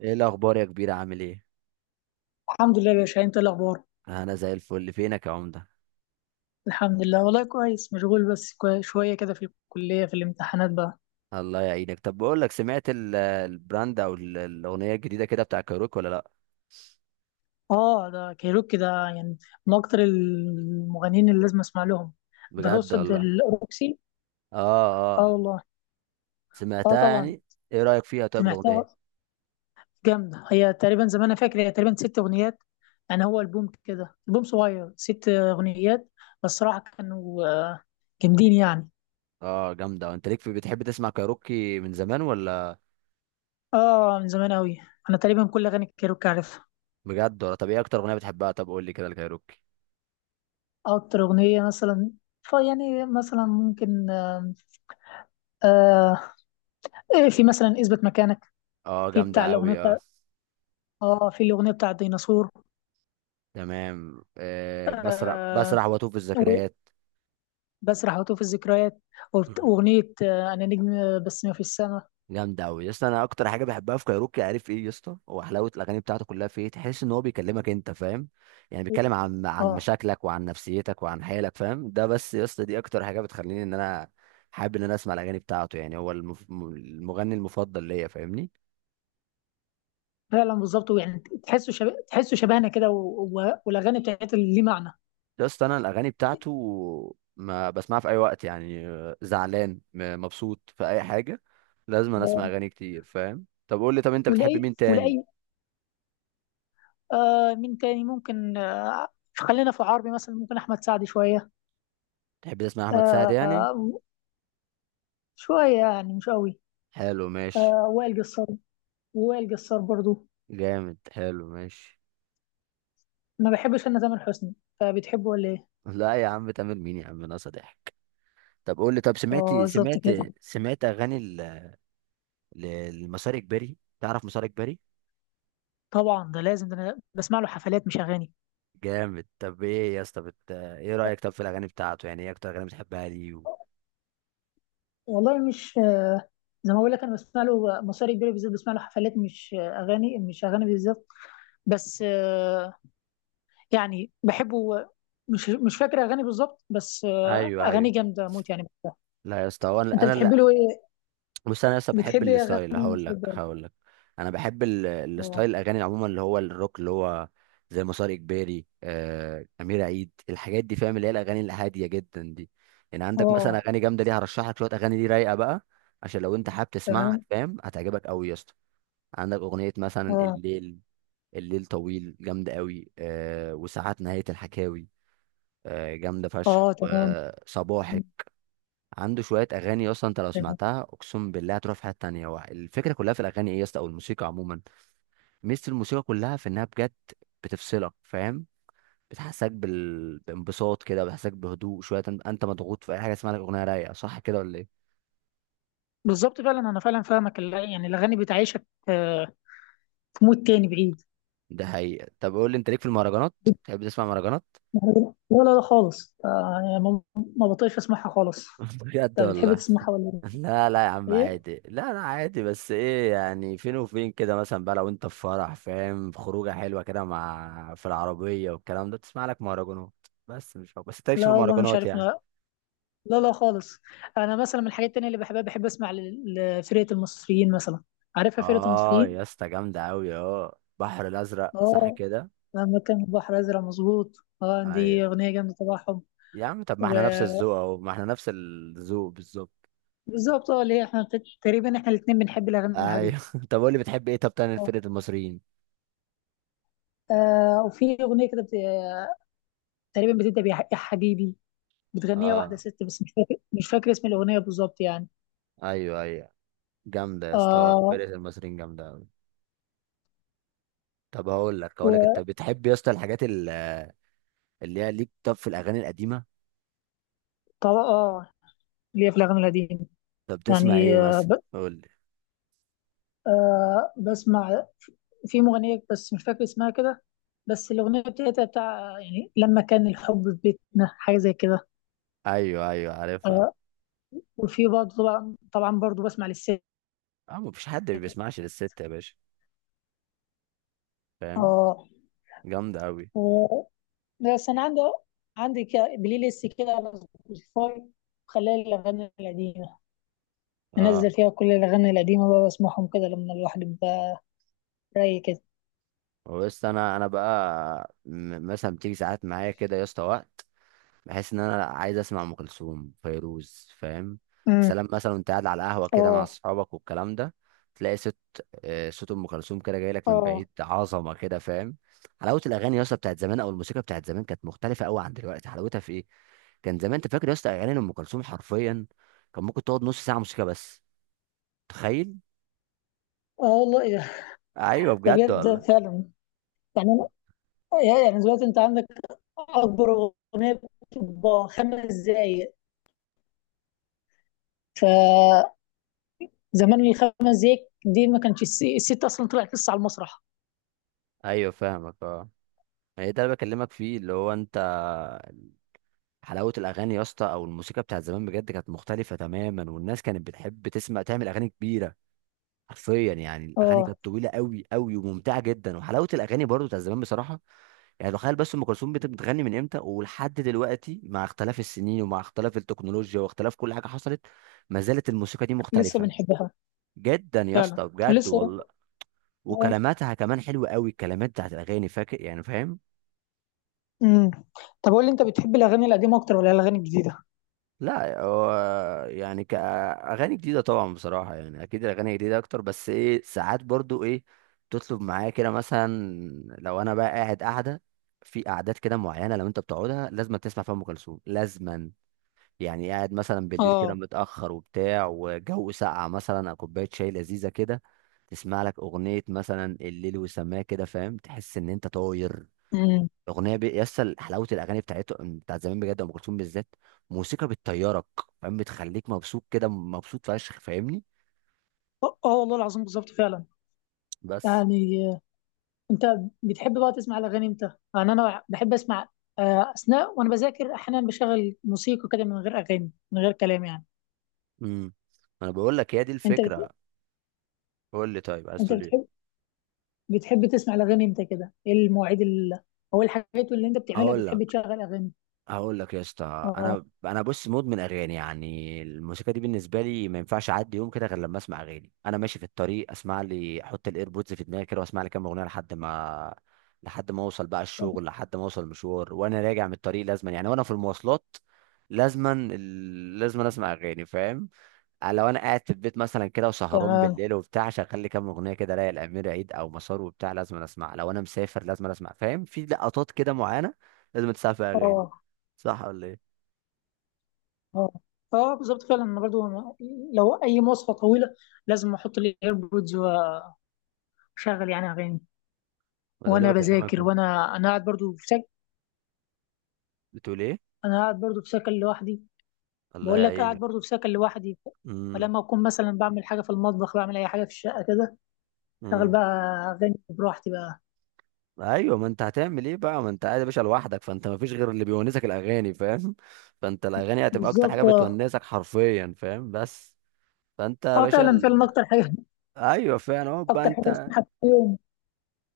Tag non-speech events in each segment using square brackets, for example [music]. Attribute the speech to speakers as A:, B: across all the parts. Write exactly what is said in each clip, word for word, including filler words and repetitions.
A: ايه الاخبار يا كبير؟ عامل ايه؟
B: الحمد لله يا باشا، انت إيه الاخبار؟
A: انا زي الفل. فينك يا عمده؟
B: الحمد لله والله كويس، مشغول بس كوي- شويه كده في الكليه، في الامتحانات بقى.
A: الله يعينك. طب بقول لك، سمعت ال- البراند او ال- الاغنيه الجديده كده بتاع كايروكي ولا لا؟
B: اه ده كايروكي ده، يعني من اكتر المغنيين اللي لازم اسمع لهم. ده
A: بجد
B: تقصد
A: والله؟
B: الاوروكسي.
A: اه،
B: اه
A: اه.
B: والله. اه
A: سمعتها
B: طبعا.
A: يعني؟ ايه رايك فيها طيب الاغنيه؟
B: سمعتها جامده، هي تقريبا زي ما انا فاكر هي تقريبا ست اغنيات، يعني هو البوم كده، البوم صغير ست اغنيات. بس صراحه كانوا آه، جامدين يعني.
A: اه جامده. انت ليك في؟ بتحب تسمع كايروكي من زمان ولا؟
B: اه من زمان قوي، انا تقريبا كل اغاني كايروكي عارفها.
A: بجد ولا؟ طب ايه اكتر اغنيه بتحبها؟ طب قول لي كده الكايروكي.
B: أكتر أغنية مثلا، فيعني مثلا ممكن آه آه، إيه، في مثلا اثبت مكانك،
A: اه
B: في
A: جامده
B: بتاع الأغنية
A: قوي،
B: بتاع
A: اه.
B: آه في الأغنية بتاع الديناصور.
A: تمام. آه بسرح
B: آه
A: بسرح واتوه في
B: و-
A: الذكريات.
B: بسرح وأتوه الذكريات، وبت- وأغنية آه أنا نجم، آه، بس ما في السماء.
A: جامدة أوي يا اسطى. أنا أكتر حاجة بحبها في كايروكي، عارف إيه يا اسطى؟ هو حلاوة الأغاني بتاعته كلها، في إيه؟ تحس إن هو بيكلمك أنت، فاهم؟ يعني بيتكلم عن عن
B: آه
A: مشاكلك وعن نفسيتك وعن حالك، فاهم؟ ده بس يا اسطى دي أكتر حاجة بتخليني إن أنا حابب إن أنا أسمع الأغاني بتاعته. يعني هو المف... م- المغني المفضل ليا، فاهمني؟
B: فعلا بالظبط يعني، تحسوا شبه، تحسوا شبهنا كده و- و- والأغاني بتاعتها اللي ليه معنى.
A: يا اسطى، أنا الأغاني بتاعته ما بسمعها في أي وقت يعني، آه، زعلان م- مبسوط في أي حاجة. لازم أنا أسمع
B: آه،
A: أغاني كتير، فاهم؟ طب قول لي، طب أنت بتحب
B: ولأي
A: مين تاني؟
B: ولأي آه مين تاني ممكن؟ آه خلينا في عربي مثلا، ممكن أحمد سعد شوية.
A: تحب تسمع أحمد سعد
B: آه
A: يعني؟
B: آه، شوية يعني مش قوي.
A: حلو، ماشي.
B: آه وائل جسار، وائل جسار برضو.
A: جامد، حلو، ماشي.
B: ما بحبش انا تامر حسني، فبتحبه ولا ايه؟
A: لا يا عم، تامر مين يا عم؟ ناقصه ضحك. طب قول لي، طب سمعت
B: اه بالظبط
A: سمعت
B: كده.
A: سمعت اغاني ال- ل- لمسار اجباري. تعرف مسار اجباري؟
B: طبعا ده لازم، ده انا بسمع له حفلات مش اغاني.
A: جامد. طب ايه يا اسطى بت... ايه رايك طب في الاغاني بتاعته؟ يعني ايه اكتر اغاني بتحبها ليه و...
B: والله مش، زي ما بقول لك انا بسمع له مصاري كبيره، بالذات بسمع له حفلات مش اغاني، مش اغاني بالذات. بس آه، يعني بحبه، مش مش فاكر اغاني بالظبط، بس آه،
A: ايوه،
B: اغاني
A: ايوه.
B: جامده موت يعني بحبها.
A: لا يا اسطى، هو
B: انت
A: انا انا
B: بتحب له ايه؟
A: بص، انا لسه بحب
B: بتحب ايه؟
A: الستايل.
B: اغاني
A: هقول
B: مصاري
A: لك
B: كبيره.
A: هقول لك انا بحب ال-
B: اه.
A: الستايل، الاغاني عموما اللي هو الروك، اللي هو زي مسار اجباري، آه، امير عيد، الحاجات دي فاهم، اللي هي الاغاني الهاديه جدا دي. يعني عندك مثلا
B: اه
A: اغاني جامده، دي هرشح لك شويه اغاني دي رايقه بقى. عشان لو انت حابب تسمعها،
B: تمام.
A: فاهم؟ هتعجبك قوي يا اسطى. عندك اغنيه مثلا
B: اه.
A: الليل. الليل طويل، جامده قوي، آه، وساعات نهايه الحكاوي. آه، جامده فشخ،
B: اه تمام.
A: وصباحك. عنده شويه اغاني اصلا، انت لو
B: تمام
A: سمعتها اقسم بالله هتروح في حته تانية. هو الفكره كلها في الاغاني ايه يا اسطى، او الموسيقى عموما. ميزه الموسيقى كلها في انها بجد بتفصلك، فاهم؟ بتحسسك بال... بانبساط كده، بتحسسك بهدوء شويه. انت أنت مضغوط في اي حاجه، اسمها لك اغنيه رايقه. صح كده ولا ايه؟
B: بالظبط فعلا، انا فعلا فاهمك، ال- يعني الاغاني بتعيشك، آه، في مود تاني بعيد.
A: ده حقيقه. طب قول لي، انت ليك في المهرجانات؟ تحب تسمع مهرجانات؟
B: لا، لا لا خالص، آه، يعني ما ما بطيقش اسمعها خالص.
A: [laughs] بجد
B: انت بتحب
A: والله؟
B: تسمعها ولا
A: لا، لا يا عم،
B: ايه؟
A: عادي. لا، لا، عادي. بس ايه يعني، فين وفين كده. مثلا بقى لو انت في فرح، فاهم؟ في خروجه حلوه كده، مع في العربيه والكلام ده، تسمع لك مهرجانات. بس مش هو. بس انت لكش في
B: لا والله مش
A: المهرجانات
B: عارف
A: يعني؟
B: ما. لا لا خالص. انا مثلا من الحاجات التانية اللي بحبها، بحب اسمع ل- لفرقة المصريين مثلا، عارفها فرقة
A: اه
B: المصريين.
A: يا اسطى، جامده قوي، اه. بحر الازرق، صح
B: اه
A: كده؟
B: لما كان البحر ازرق، مظبوط. اه دي
A: ايوه
B: اغنية جامدة تبعهم.
A: يا عم، طب ما احنا نفس الذوق اهو، ما احنا نفس الذوق بالظبط.
B: وبالظبط اه، اللي هي احنا بت- تقريبا احنا الاتنين بنحب الاغاني الهادية.
A: ايوه. [laughs] طب قول لي، بتحب ايه طب تاني
B: اه
A: فرقه المصريين؟
B: آه، وفي اغنية كده تقريبا بتبدا بيا يا حبيبي، بتغنيها واحده
A: اه.
B: ست، بس مش فاكر مش فاكر اسم الاغنيه بالظبط يعني.
A: ايوه، ايوه. جامده يا اسطى،
B: اه
A: فرقه المصريين جامده قوي. طب هقول لك هقول لك انت بتحب يا اسطى الحاجات ال- اللي هي ليك طب في الاغاني القديمه.
B: وطبعا اه، اللي هي في الاغاني القديمه
A: طب بتسمع ايه
B: يعني. آه
A: مثلا،
B: ب...
A: قول لي.
B: آه بسمع في مغنيه، بس مش فاكر اسمها كده، بس الاغنيه بتاعتها بتاع يعني لما كان الحب في بيتنا، حاجه زي كده.
A: ايوه، ايوه، عارفها.
B: آه وفي برضه، طبعا طبعا برضه بسمع للست.
A: اه، مفيش حد ما بيسمعش للست يا باشا، فاهم؟
B: اه
A: جامده قوي،
B: و- بس انا عندي عندي كده بلاي ليست كده على سبوتيفاي، خلال الاغاني القديمه،
A: اه.
B: انزل فيها كل الاغاني القديمه بقى واسمعهم كده لما الواحد يبقى رايق كده.
A: بس انا انا بقى م- مثلا بتيجي ساعات معايا كده يا اسطى وقت، بحيث ان انا عايز اسمع ام كلثوم، فيروز، فاهم؟
B: امم.
A: سلام مثلا. وانت قاعد على القهوه كده مع
B: اه.
A: اصحابك والكلام ده، تلاقي صوت، آه، صوت ام كلثوم كده جاي لك من
B: اه.
A: بعيد، عظمه كده، فاهم؟ حلاوه الاغاني يا اسطى بتاعت زمان، او الموسيقى بتاعت زمان، كانت مختلفه قوي عن دلوقتي. حلاوتها في ايه؟ كان زمان، انت فاكر يا اسطى اغاني ام كلثوم حرفيا، كان ممكن تقعد نص ساعه موسيقى بس. تخيل!
B: اه والله، إيه ده؟
A: ايوه،
B: ده
A: بجد
B: بجد
A: والله.
B: فعلا، يعني أنا- يعني دلوقتي انت عندك اكبر اغنيه بتبقى خمس دقايق. فزمان الخمس دقايق دي ما كانش الس- الست اصلا طلعت لسه على المسرح.
A: ايوه فاهمك، اه. هي ده اللي بكلمك فيه، اللي هو انت. حلاوه الاغاني يا اسطى او الموسيقى بتاعت زمان بجد كانت مختلفه تماما، والناس كانت بتحب تسمع، تعمل اغاني كبيره. حرفيا، يعني الاغاني
B: اه
A: كانت طويله قوي قوي وممتعه جدا، وحلاوه الاغاني برضو بتاعت زمان بصراحه. يعني تخيل، بس ام كلثوم بت- بتغني من امتى ولحد دلوقتي، مع اختلاف السنين ومع اختلاف التكنولوجيا واختلاف كل حاجه حصلت، ما زالت الموسيقى دي
B: لسه
A: مختلفه
B: بنحبها.
A: جدا يا
B: فعلا
A: اسطى، بجد
B: ولسه.
A: والله.
B: اه.
A: وكلماتها كمان حلوه قوي، الكلمات بتاعت الاغاني، فاكر يعني، فاهم؟
B: امم. طب قول لي، انت بتحب الاغاني القديمه اكتر ولا الاغاني الجديده؟
A: لا، هو يعني كأغاني جديدة طبعا بصراحة، يعني أكيد الأغاني جديدة أكتر. بس إيه، ساعات برضو إيه، تطلب معايا كده مثلا. لو أنا بقى قاعد قاعدة في قعدات كده معينة، لو أنت بتقعدها لازم تسمع فيها أم كلثوم لازما. يعني قاعد مثلا بالليل كده
B: اه.
A: متأخر وبتاع، وجو ساقع مثلا أو كوباية شاي لذيذة كده، تسمع لك أغنية مثلا الليل وسماه كده، فاهم؟ تحس إن أنت طاير.
B: امم.
A: الاغنيه بي... يسطا، حلاوه الاغاني بتاعته بتاعت زمان بجد ام كلثوم بالذات، موسيقى بتطيرك، فاهم؟ بتخليك مبسوط كده، مبسوط فشخ، فاهمني؟
B: اه آه والله العظيم بالظبط فعلا.
A: بس.
B: يعني انت بتحب بقى تسمع الاغاني امتى؟ يعني انا بحب اسمع، آه، اثناء وانا بذاكر احيانا بشغل موسيقى كده من غير اغاني، من غير كلام يعني.
A: امم انا بقول لك هي دي
B: انت
A: الفكره.
B: بت...
A: قول لي طيب، عايز
B: انت
A: تقول
B: بتحب
A: ايه؟
B: بتحب تسمع الاغاني امتى كده، ايه المواعيد ال... او إيه الحاجات اللي انت بتعملها
A: اقول
B: بتحب
A: لك.
B: تشغل اغاني؟
A: هقول لك يا اسطى،
B: اه
A: انا انا بص مدمن اغاني، يعني الموسيقى دي بالنسبه لي ما ينفعش اعدي يوم كده غير لما اسمع اغاني. انا ماشي في الطريق اسمع لي، احط الايربودز في دماغي كده واسمع لي كام اغنيه لحد ما لحد ما اوصل بقى الشغل، لحد ما اوصل المشوار، وانا راجع من الطريق لازما يعني، وانا في المواصلات لازما ال- لازما اسمع اغاني، فاهم؟ آه، لو انا قاعد في البيت مثلا كده وسهران
B: تمام.
A: بالليل وبتاع، شغال لي كام اغنيه كده رايق، الامير عيد او مسار وبتاع، لازم أنا اسمع. لو انا مسافر لازم أنا اسمع، فاهم؟ في لقطات كده معينه لازم تسمع فيها اغاني.
B: اه.
A: صح ولا ايه؟
B: اه. اه بالظبط فعلا. انا برضو لو اي مواصفه طويله لازم احط لي ايربودز واشغل يعني اغاني،
A: ما ده اللي
B: وانا
A: بكلمك
B: بذاكر،
A: فيه.
B: وانا انا قاعد برضو في سكن.
A: بتقول ايه؟
B: انا قاعد برضو في سكن لوحدي.
A: الله
B: بقول لك قاعد
A: يعينك.
B: برضو في سكن لوحدي،
A: امم،
B: فلما اكون مثلا بعمل حاجه في المطبخ، بعمل اي حاجه في الشقه كده، شغل
A: امم.
B: بقى اغاني براحتي بقى.
A: ايوه، ما انت هتعمل ايه بقى؟ ما انت قاعد يا باشا لوحدك، فانت ما فيش غير اللي بيونسك الاغاني، فاهم؟ [laughs] فانت الاغاني هتبقى اكتر حاجه
B: بالظبط اه.
A: بتونسك حرفيا، فاهم؟ بس فانت يا
B: اه
A: باشا
B: فعلا، فعلا
A: ال...
B: اكتر حاجه.
A: ايوه فعلا اهو
B: [laughs]
A: بقى
B: اكتر حاجه
A: انت.
B: اسمها في اليوم.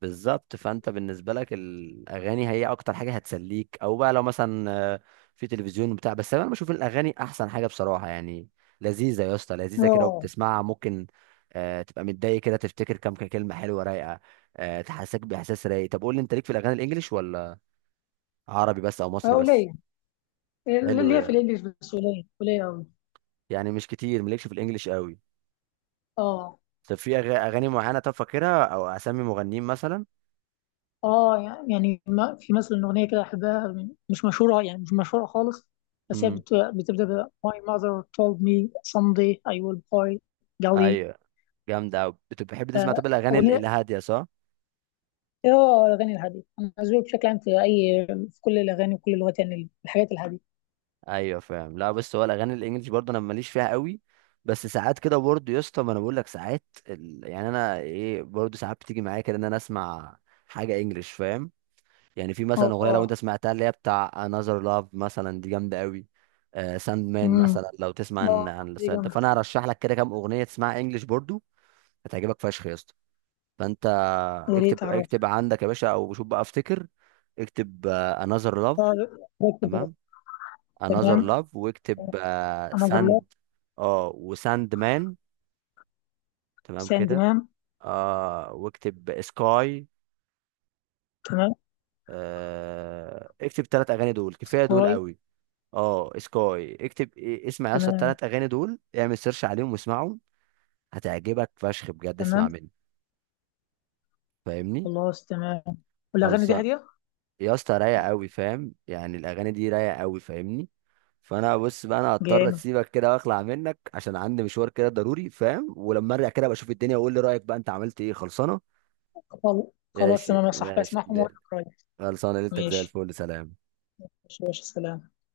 A: بالظبط. فانت بالنسبه لك الاغاني هي اكتر حاجه هتسليك، او بقى لو مثلا، آه، في تلفزيون بتاع، بس انا بشوف الاغاني احسن حاجه بصراحه يعني. لذيذه يا اسطى، لذيذه كده
B: اه
A: وبتسمعها، ممكن آه، تبقى متضايق كده، تفتكر كام كلمه حلوه رايقه، آه، تحسسك باحساس رايق. طب قول لي، انت ليك في الاغاني الانجليش، ولا عربي بس او
B: آه،
A: مصري بس؟
B: قليل،
A: حلو
B: اللي هي
A: ده.
B: في الانجليش بس قليل، قليل قوي.
A: يعني مش كتير، مالكش في الانجليش قوي؟
B: اه.
A: طب في أغ- اغاني معينه طب فاكرها، او اسامي مغنيين مثلا؟
B: اه يعني ما في مثلا اغنيه كده احبها، مش مشهوره يعني مش مشهوره خالص، بس هي
A: امم.
B: بت- بتبدا ب My mother told me someday I will buy
A: ايوه، جامده أوي. بتحب تسمع طب الاغاني ال-
B: Gali.
A: الهاديه، صح؟
B: اه الاغاني الهاديه، انا ذوقي بشكل عام في اي، في كل الاغاني وكل اللغات يعني الحاجات الهاديه.
A: ايوه فاهم. لا بس هو الاغاني الانجليش برضه انا ماليش فيها قوي. بس ساعات كده برضه يا اسطى، ما انا بقول لك ساعات ال... يعني انا ايه، برضه ساعات بتيجي معايا كده ان انا اسمع حاجه انجليش، فاهم؟ يعني في مثلا اغنيه لو انت
B: اه.
A: سمعتها اللي هي بتاع Another Love مثلا، دي جامده قوي. آه ساند مان
B: امم.
A: مثلا، لو تسمع
B: اه
A: عن عن
B: دي
A: الستايل ده
B: جامده،
A: فانا هرشح لك كده كام اغنيه تسمعها انجليش برضه. هتعجبك فشخ يا اسطى. فانت
B: يا
A: اكتب
B: ريت
A: اكتب
B: اعرفها.
A: عندك يا باشا، او شوف بقى افتكر. اكتب آه Another Love.
B: اه ده كده.
A: تمام. انذر
B: تمام.
A: لاف، واكتب آه
B: انا الله.
A: ساند. اه، وساند مان. تمام
B: سان
A: كده.
B: تمام.
A: اه، واكتب سكاي.
B: تمام
A: آه اكتب ثلاث اغاني، دول كفايه، دول
B: كوي.
A: قوي. اه، سكاي. اكتب إيه- اسمع يا اسطى،
B: تمام.
A: الثلاث اغاني دول اعمل سيرش عليهم واسمعهم. هتعجبك فشخ بجد، اسمع
B: تمام
A: مني. فاهمني؟
B: خلاص تمام والاغاني دي
A: خلصان.
B: هاديه؟
A: يا اسطى، رايقه قوي، فاهم؟ يعني الاغاني دي رايقه قوي، فاهمني؟ فانا بص بقى، انا هضطر
B: جامد.
A: اسيبك كده واخلع منك عشان عندي مشوار كده ضروري، فاهم؟ ولما ارجع كده بشوف الدنيا واقول لي رايك بقى، انت عملت ايه. خلصانه؟
B: خل- خلاص
A: ماشي،
B: تمام يا صاحبي،
A: ماشي
B: اسمعهم
A: ل-
B: واقول لك رايي.
A: خلصانه. ليلتك زي
B: ماشي.
A: الفل، سلام.
B: ماشي يا باشا، سلام.